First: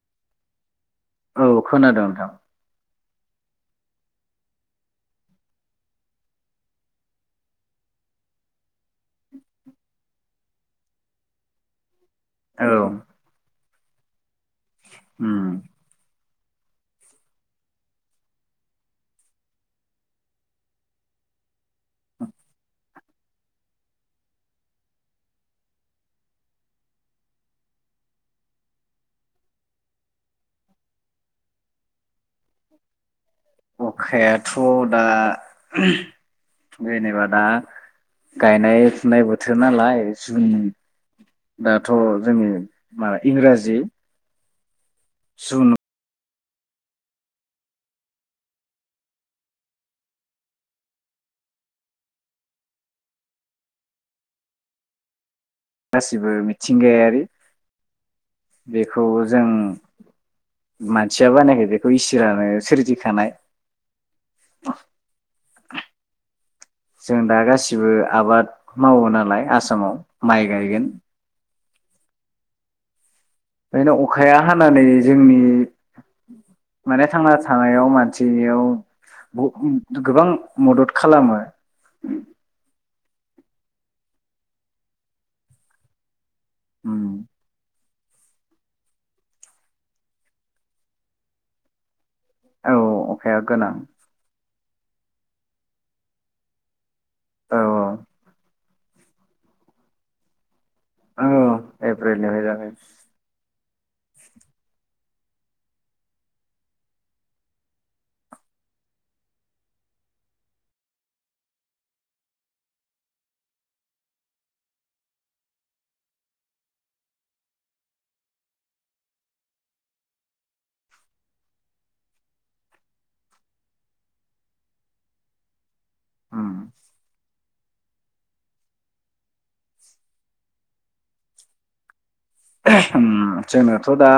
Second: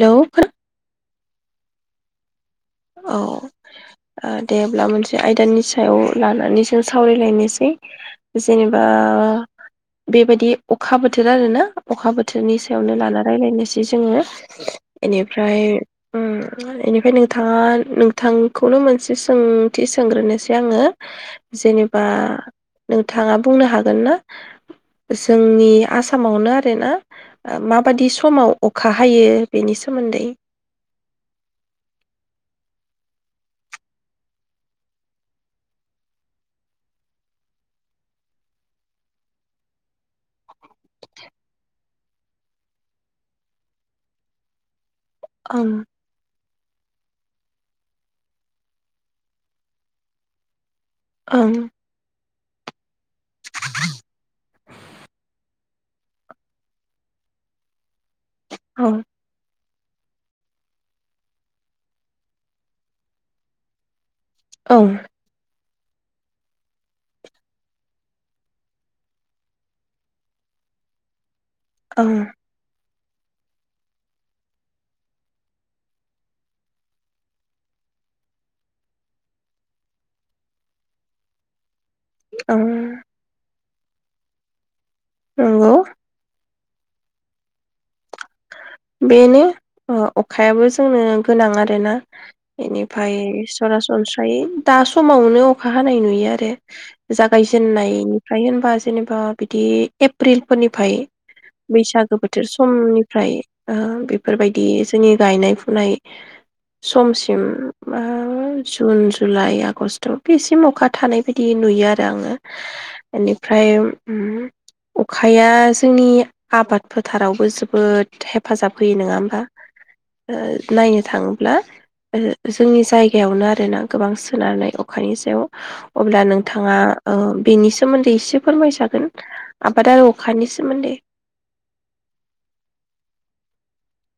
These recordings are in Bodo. हेलौ [unintelligible] औ खोनादों नोंथां औ ओ दे अब्ला मोनसे आयदानि सायाव लानानै जों सावरायलायनोसै जेनेबा बेबायदि अखा बोथोर आरोना अखा बोथोरनि औ सायावनो लाना रायलायनोसै [unintelligible] जोङो उम बेनिफ्राय उम [unintelligible] इनिफ्राय थाङा नोंथांखौनो मोनसे सोंथि सोंग्रोनोसै आङो जेनेबा नोंथाङा बुंनो हागोन ना जोंनि आसामावनो आरोना माबाददि समाव अखा हायो बेनि सोमोन्दै अखायाथ' दा उमह जेनेबा दा गायनाय फुनाय बोथोर नालाय जुन दाथ' जोंनि माबा इंराजि जुन ओं ओं [inaudible] गासिबो मिथिंगायारि औ बेखौ जों मानसिया बानायाखै बेखौ इसोरानो सोरजिखानाय। औ जों दा गासिबो आबाद मावो नालाय आसामाव माइ गायगोन। औ बेनो अखाया हानानै जोंनि माने थांना थानायाव मानसियाव गोबां मदद खालामो। औ नोंगौ उम बेनो अखायाबो जोंनो गोनां आरोना। औ बेनिफ्राय अखाया गोनां सरासनस्रायै दा समावनो अखा हानाय नुयो आरो। औ जागायजेननायनिफ्राय होनबा जेनेबा बिदि एप्रिल फोरनिफ्राय औ बैसागो एप्रिलनिफ्राय बोथोर जागाय समनि ओ बेफोरबायदि जोंनि गायनाय फुनाय समसिम मा जुन जुलाइ आगस्ट' बेसिम अखा थानाय बायदि नुयो आरो आङो बेनिफ्राय अखाया जोंनि आबाद फोथारावबो जोबोद जोबोद हेफाजाब होयो नोङा होमबा नायनो थाङोब्ला जोंनि जायगायावनो आरोना गोबां सोनारनाय अखानि सायाव। अब्ला उम नोंथाङा ओ बेनि सोमोन्दै एसे फोरमायजागोन आबाद आरो अखानि सोमोन्दै। उम जोंनोथ' दा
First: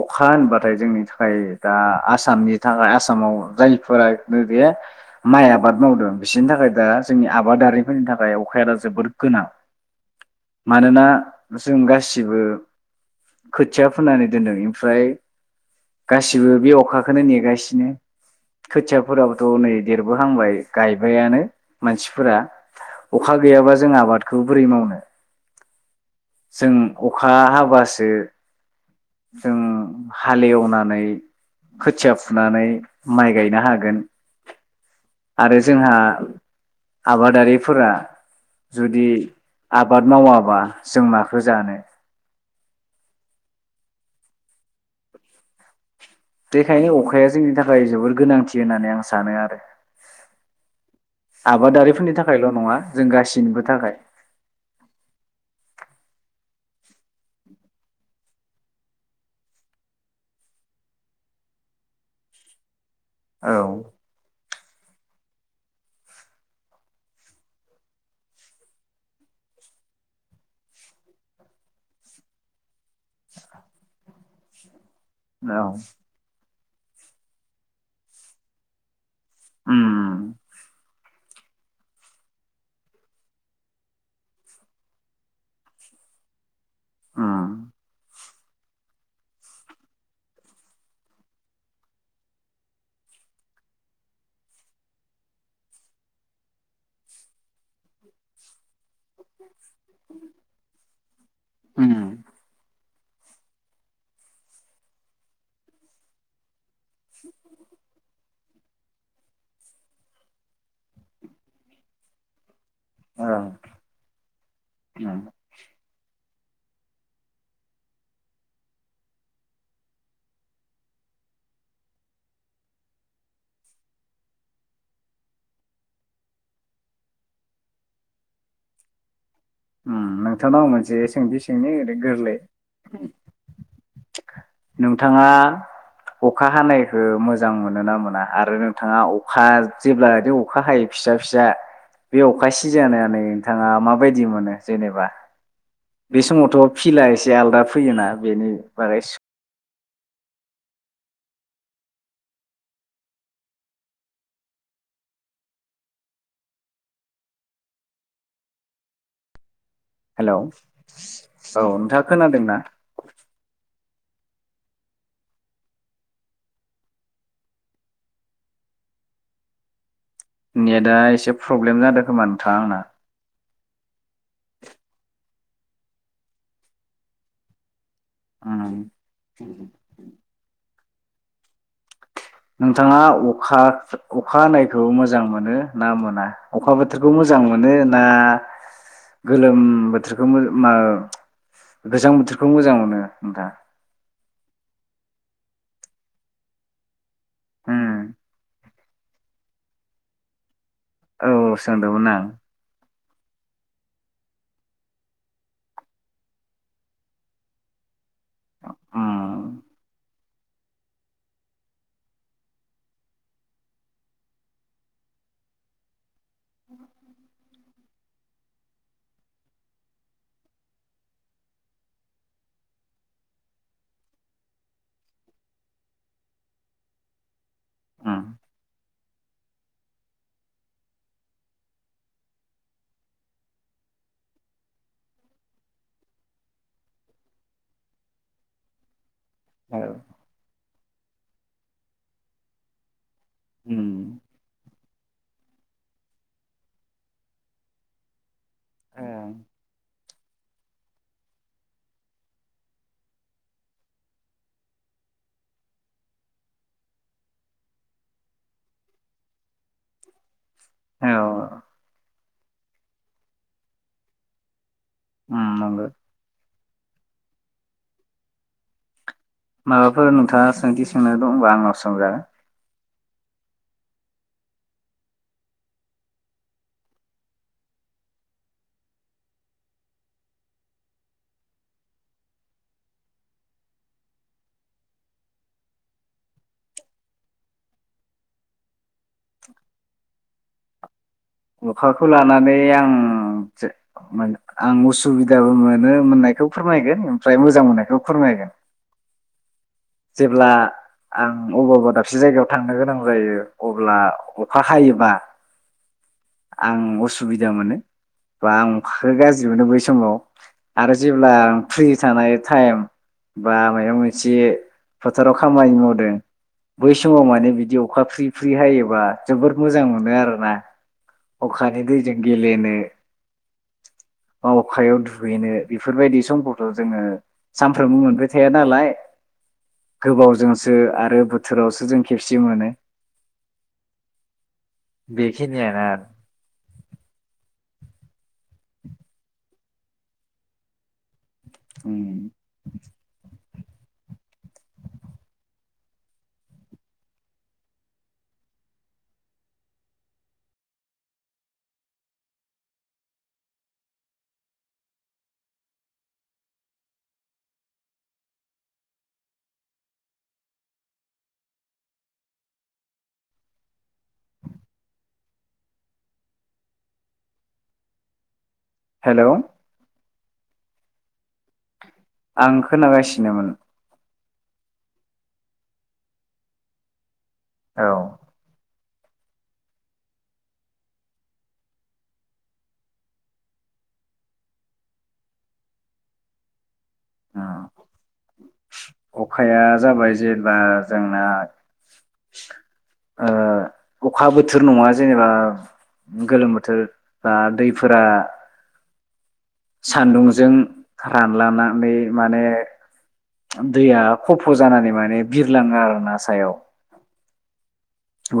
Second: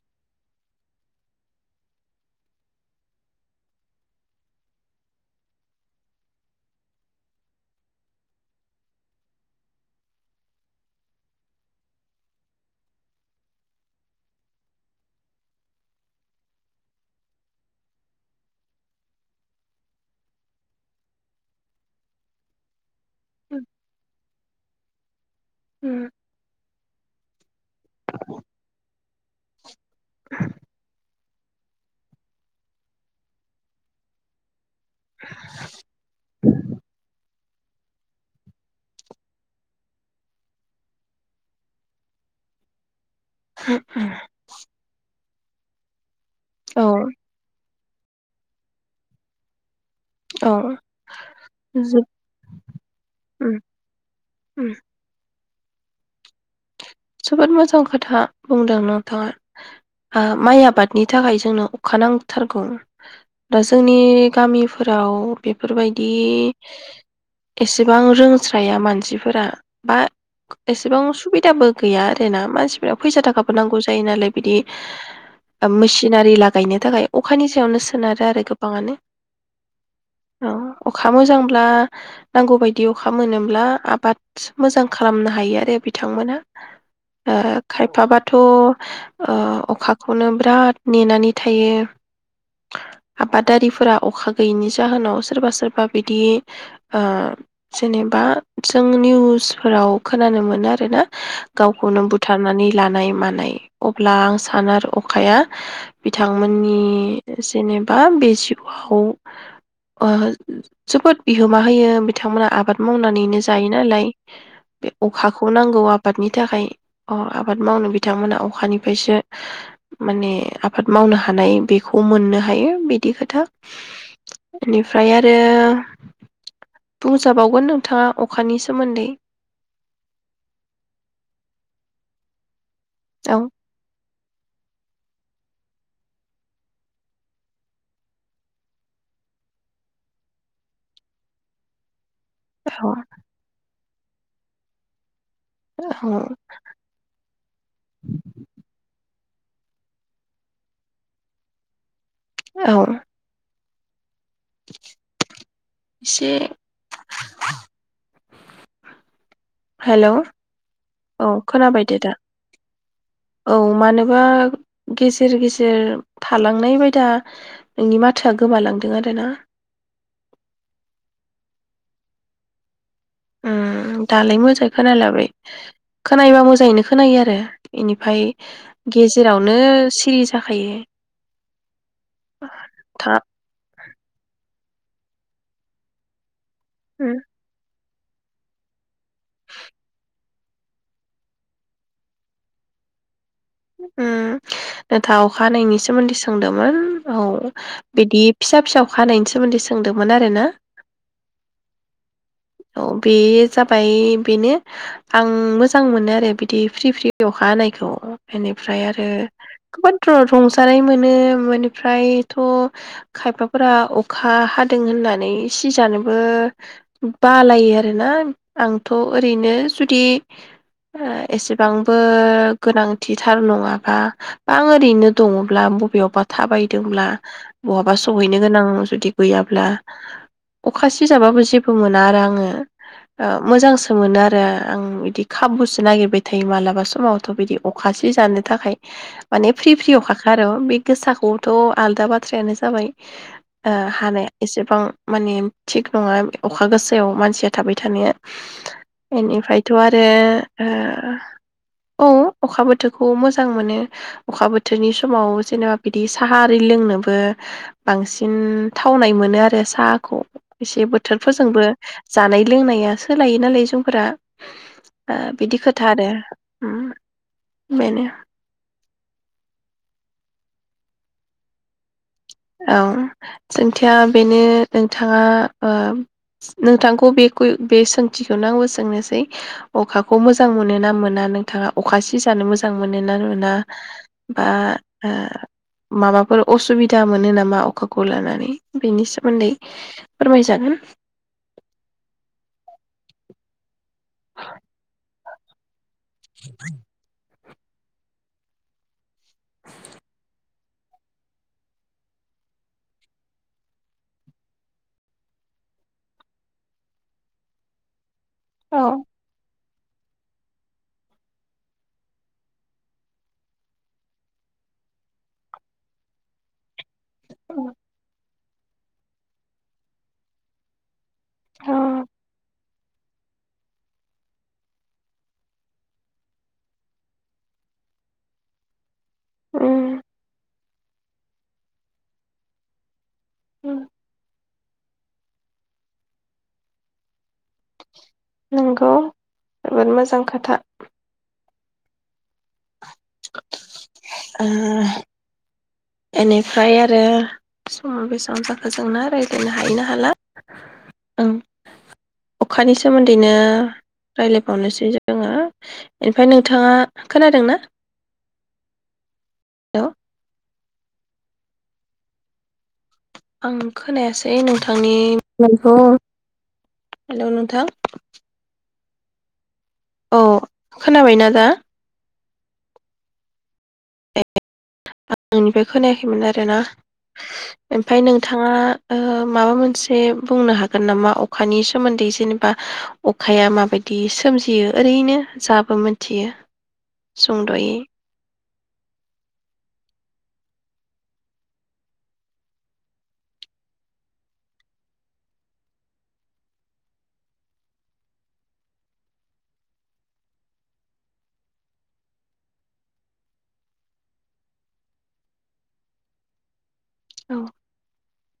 अखा होनबाथाय जोंनि थाखाय दा आसामनि थाखाय आसामाव जायफोरा नैबे माइ आबाद मावदों बिसोरनि थाखाय दा जोंनि आबादारिफोरनि थाखाय अखाया दा जोबोर गोनां मानोना जों गासै गासिबो खोथिया फोननानै दोनदों ओमफ्राय गासिबो बे अखाखौनो नेगासिनो खोथियाफोराबोथ' नै देरबोहांबाय गायबायानो मानसिफोरा अखा गैयाबा जों आबादखौ बोरै मावनो? उम जों अखा हाबासो जों हालेवनानै खोथिया फुनानै माइ गायनो हागोन। आरो जोंहा आबादारिफोरा जुदि आबाद मावाबा जों माखौ जानो? उम उम बेखायनो अखाया जोंनि थाखा खाय जोबोर गोनांथि होननानै आं सानो आरो। औ जोब आबादारिफोरनि थाखायल' नङा जों उम गासैनिबो थाखाय। उम जोबोद मोजां खोथा बुंदों नोंथाङा ओ माइ आबादनि थाखाय जोंनो अखा नांथारगौ। औ दा जोंनि गामि फोराव बेफोरबायदि एसेबां रोंस्राया मानसिफोरा बा एसेबां सुबिदाबो गैया आरो ना मानसिफोरनो फैसा थाखाबो नांगौ जायो नालाय बिदि औ मेसिनारि ला गायनो थाखाय अखानि जायावनो सोनारो आरो गोबांङानो। उम अ अखा दा मोजांब्ला नांगौ बायदि अखा मोनोब्ला आबाद मोजां खालामनो हायो आरो बिथांमोना। ओ उम खायफाबाथ' ओ अखाखौनो बिराद नेनानै थायो आबादारिफोरा अखा गैयिनि जाहोनाव सोरबा सोरबा बिदि ओ जेनेबा जों निउसफोराव खोनानो मोनो आरोना। उम गावखौनो बुथारनानै लानाय मानाय अब्ला आं सानो आरो अखाया बिथांमोननि नि जेनेबा बेजिउ खौ ओ जोबोद बिहोमा होयो बिथांमोना आबाद औ मावनानैनो जायो नालाय बे उम अखाखौ नांगौ आबादनि थाखाय अ आबाद मावनो बिथांमोना अखानिफ्रायसो माने आबाद मावनो हानाय बेखौ मोननो हायो बिदि खोथा बेनिफ्राय आरो बुंजाबावगोन नोंथाङा अखानि सोमोन्दै। उम नोंथांनाव मोनसे सोंथि सोंनि ओरैनो गोरलै। औ। नोंथाङा अखा हानायखौ मोजां मोनोना मोना आरो नोंथाङा अखा जेब्लादि अखा हायो फिसा फिसा बे अखााय सि औ जानानै नोंथाङा मा बे बायदि मोनो जेनेबा? बे औ समावथ' फिला एसे आलादा फैयोना बेनो बेस औ। एसे हेलौ औ खोनाबायदे नोंथाङा दा खोनादोंना औ मानो माबा गेजेर गेजेर थालांनाय बायदा नोंनि माथोआ गोमालांदों आरोना। नेटआ एसे प्रब्लेम जादों खोमा नोंथां आंना। उम दालाय मोजां खोनालायबाय। खोनायोबा मोजाङैनो खोनायो आरो। बेनिफ्राय उम गेजेरावनो सिरि जाखायो। नोंथाङा था अखा अखा हानायखौ मोजां मोनो ना मोना? अखा बोथोरखौ उम मोजां मोनो दा गोलोम बोथोरखौ मो गोजां बोथोरखौ मोजां मोनो नोंथांआ? उम नोंथा अखा हानायनि सोमोन्दै सोंदोंमोन। औ उम बिदि फिसा फिसा अखा हानायनि सोमोन्दै सोंदोंमोन आरो ना। औ सोंदोंमोन आं। औ बे जाबाय बेनो आं मोजां मोनो आरो बिदि फ्रि फ्रि अखा हानायखौ। बेनिफ्राय आरो उम गोबां रंजानाय मोनो बेनिफ्रायथ' खायफाफोरा अखा हादों होननानै सिजानोबो बालाइयो आरोना आंथ' ओरैनो जुदि ओ एसेबांबो गोनां थिथार नङाबा बा आं ओरैनो दङब्ला बबेयावबा थाबायदोंब्ला बहाबा उम सहैनो गोनां जुदि गैयाब्ला अखा सि जाबाबो जेबो मोना आरो आङो ओ मोजांसो मोनो आरो आं बिदि खाबुसो नागिरबाय थायो मालाबा समावथ' बिदि। अखा सिजानो थाखाय माने फ्रि औ फ्रि अखाखा आरो बे गोसाखौथ' आलदा बाथ्रायानो जाबाय ओ उम हानाया एसेबां माने थिग नङा अखा गोसायाव मानसिया थाबाय थानाया बेनिफ्रायथ' आरो ओ औ अखा बोथोरखौ मोजां मोनो अखा बोथोरनि समाव जेनेबा बिदि साहा आरि लोंनोबो बांसिन थावनाय मोनो आरो आरो साहाखौ एसे औ बोथोरफोरजोंबो जानाय लोंनाया सोलायो नालाय जोंफोरा ओ उम बिदि नंगौ खोथा आरो ओम बेनो माबाफोर नोंथाङा सोंथि सोंनो दंबा आंनाव सोंजागोन औ सोंथिया बेनो नोंथाङा ओ नोंथांखौ बे बे सोंथिखौनो आंबो सोंनोसै अखाखौ मोजां मोनोना मोना नोंथाङा अखा सि जानो मोजां मोनोना मोना बा माबाफोर असुबि दा मोनो नामा अखाखौ लानानै बेनि सोमोन्दै फोरमायजागोन अखाखौ लानानै आं आं उसुबिदाबो मोन नो मोननायखौ फोरमायगोन। ओमफ्राय मोजां मोननायखौ फोरमायगोन। [inaudible] जेब्ला आं अबावबा दाबसे जायगायाव थांनो गोनां जायो अब्ला अखा हायोबा आं उसुबिदा मोनो। औ गोबां गाज्रि मोनो बै समाव आरो जेब्ला फ्रि थानाय टाइम बा माबा मोनसे फोथाराव खामानि मावदों। बै समाव माने बिदि अखा फ्रि फ्रि हायोबा जोबोद मोजां मोनो आरोना। अ औ खानि दैजों गेलेनो। माअखायाव दुगैनो बेफोरबायदि समखौथ' जोङो सानफ्रोमबो मोनबाय थाया नालाय। उम गोबावजोंसो आरो बोथोरावसो जों खेबसे मोनो। उम बेखिनियानो आरो नंगौ जोबोद मोजां खोथा। उम ओ बेनिफ्राय आरो समाव बेसेबां जाखो जोंना रायज्लायनो हायो ना हाला ओं अखानि सोमोन्दैनो रायज्लायबावनोसै जोङो बेनिफ्राय नोंथाङा खोनादोंना हेल'? आं खोनायासै नोंथांनि मबाइलखौ हेल' नोंथां हेल' अ खोनाबायना दा? आं खोनागासिनोमोन। ए आंनिफ्राय खोनायाखैमोन आरोना औ ओमफ्राय नोंथाङा ओ माबा मोनसे बुंनो हागोन नामा अखानि सोमोन्दै जेनेबा अखाया माबायदि सोमजियो ओरैनो जाबो मोनथियो। सुंद'यै अखाया जाबाय जेनेबा जोंना ओ अखा बोथोर नङा जेनेबा गोलोम बोथोर बा दैफोरा सान्दुंजों रानलानानै माने दैया खफ' जानानै माने बिरलाङो आरो ना सायाव औ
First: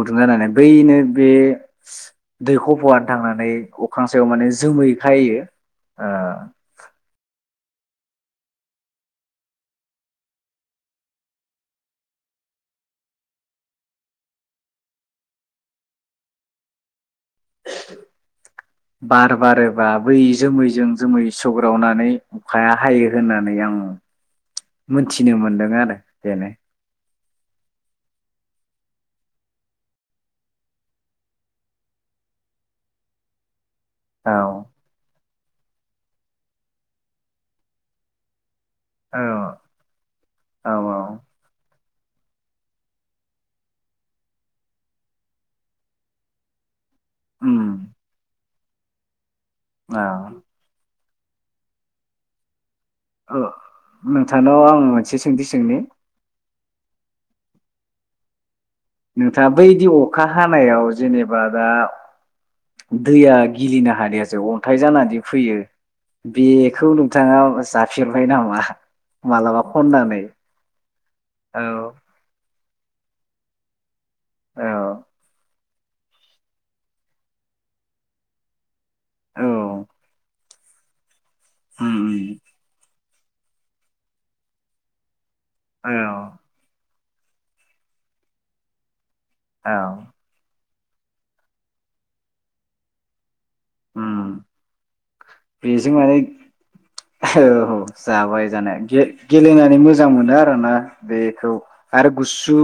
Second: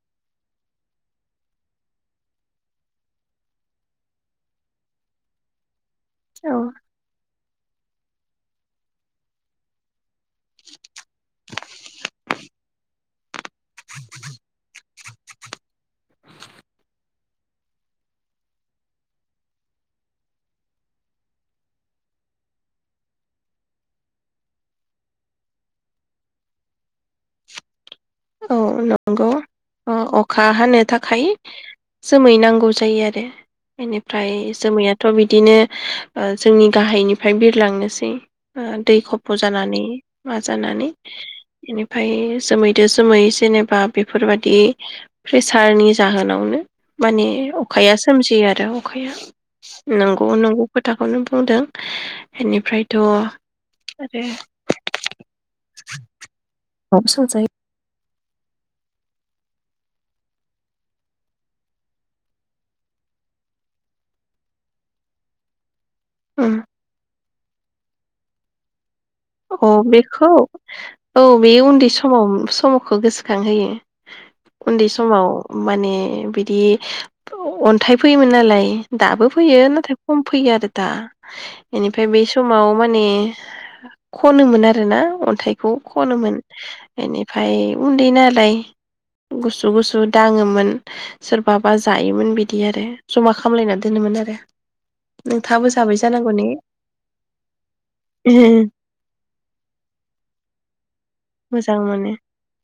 गुदुं जानानै बैनो बे दै ख'फयानो थांनानै अख्रां सायाव माने जोमै खायो। ओ औ बार बारोबा बै जोमैजों जोमै सौग्रावनानै अखाया हायो होननानै आं मोनथिनो मोनदों आरो बेनो। औ नंगौ अखा हानो थाखाय जोमै नांगौ जायो आरो बेनिफ्राय औ जोमैयाथ' बि दिनो ओ जोंनि गाहायनिफ्राय बिरलांनोसै। ओ दै औ खफ' जानानै मा औ जानानै इनि फाय जोमै दोस जोमै जेनेबा बेफोरबादि प्रेसारनि जाहोनावनो माने उम अखाया सोमजियो आरो। अखाया औ नोंगौ नोंगौ खो थाखौनो बुंदों इनिफ्राय औ नोंथां नाव आङो मोनसे सोंथि सोंनि औ सोंजायो। नोंथाङा बैदि अखा हानायाव जेनेबा दा दैया गिलिनो हानायासो अन्थाइ जानानै फैयो उम बेखौ नोंथाङा जा फेरबाय नामा? मालाबा औ खननानै बेखौ औ बे उन्दै समाव समाव खौ गोसोखांहोयो। औ उन्दै समाव माने बिदि अन्थाइ फैयोमोन नालाय दाबो औ फैयो नाथाय खम फैयो आरो दा उम इनिफ्राय बै उम समाव माने [unintelligible] खनो मोन आरो ना अन थायखौ औ खनोमोन बेनिफ्राय उन्दै नालाय औ गुसु-गुसु दाङोमोन सोरबाबा जायोमोन बिदि आरो जमा खामलायना उम दोनोमोनआरो। नोंथाबो बेजों जाबाय माने जानांगौ ने? गेलेनानै मोजां मोनो आरोना। बेखौ मोजां आरो मोनो गुसु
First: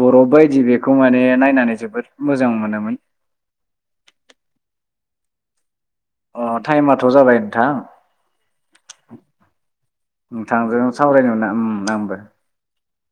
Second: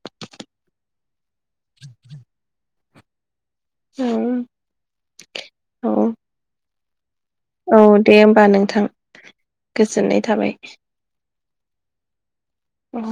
बर'फ बायदि बेखौ मान दे नायनानै जोबोद मोजां मोनोमोन। उम! ! औ! थाइमा- थ' जाबाय नोंथां, औ दे होमबा नोंथां गोजोननाय थाबाय नोंथांजों सावरायनो मोन उम! आंबो उम!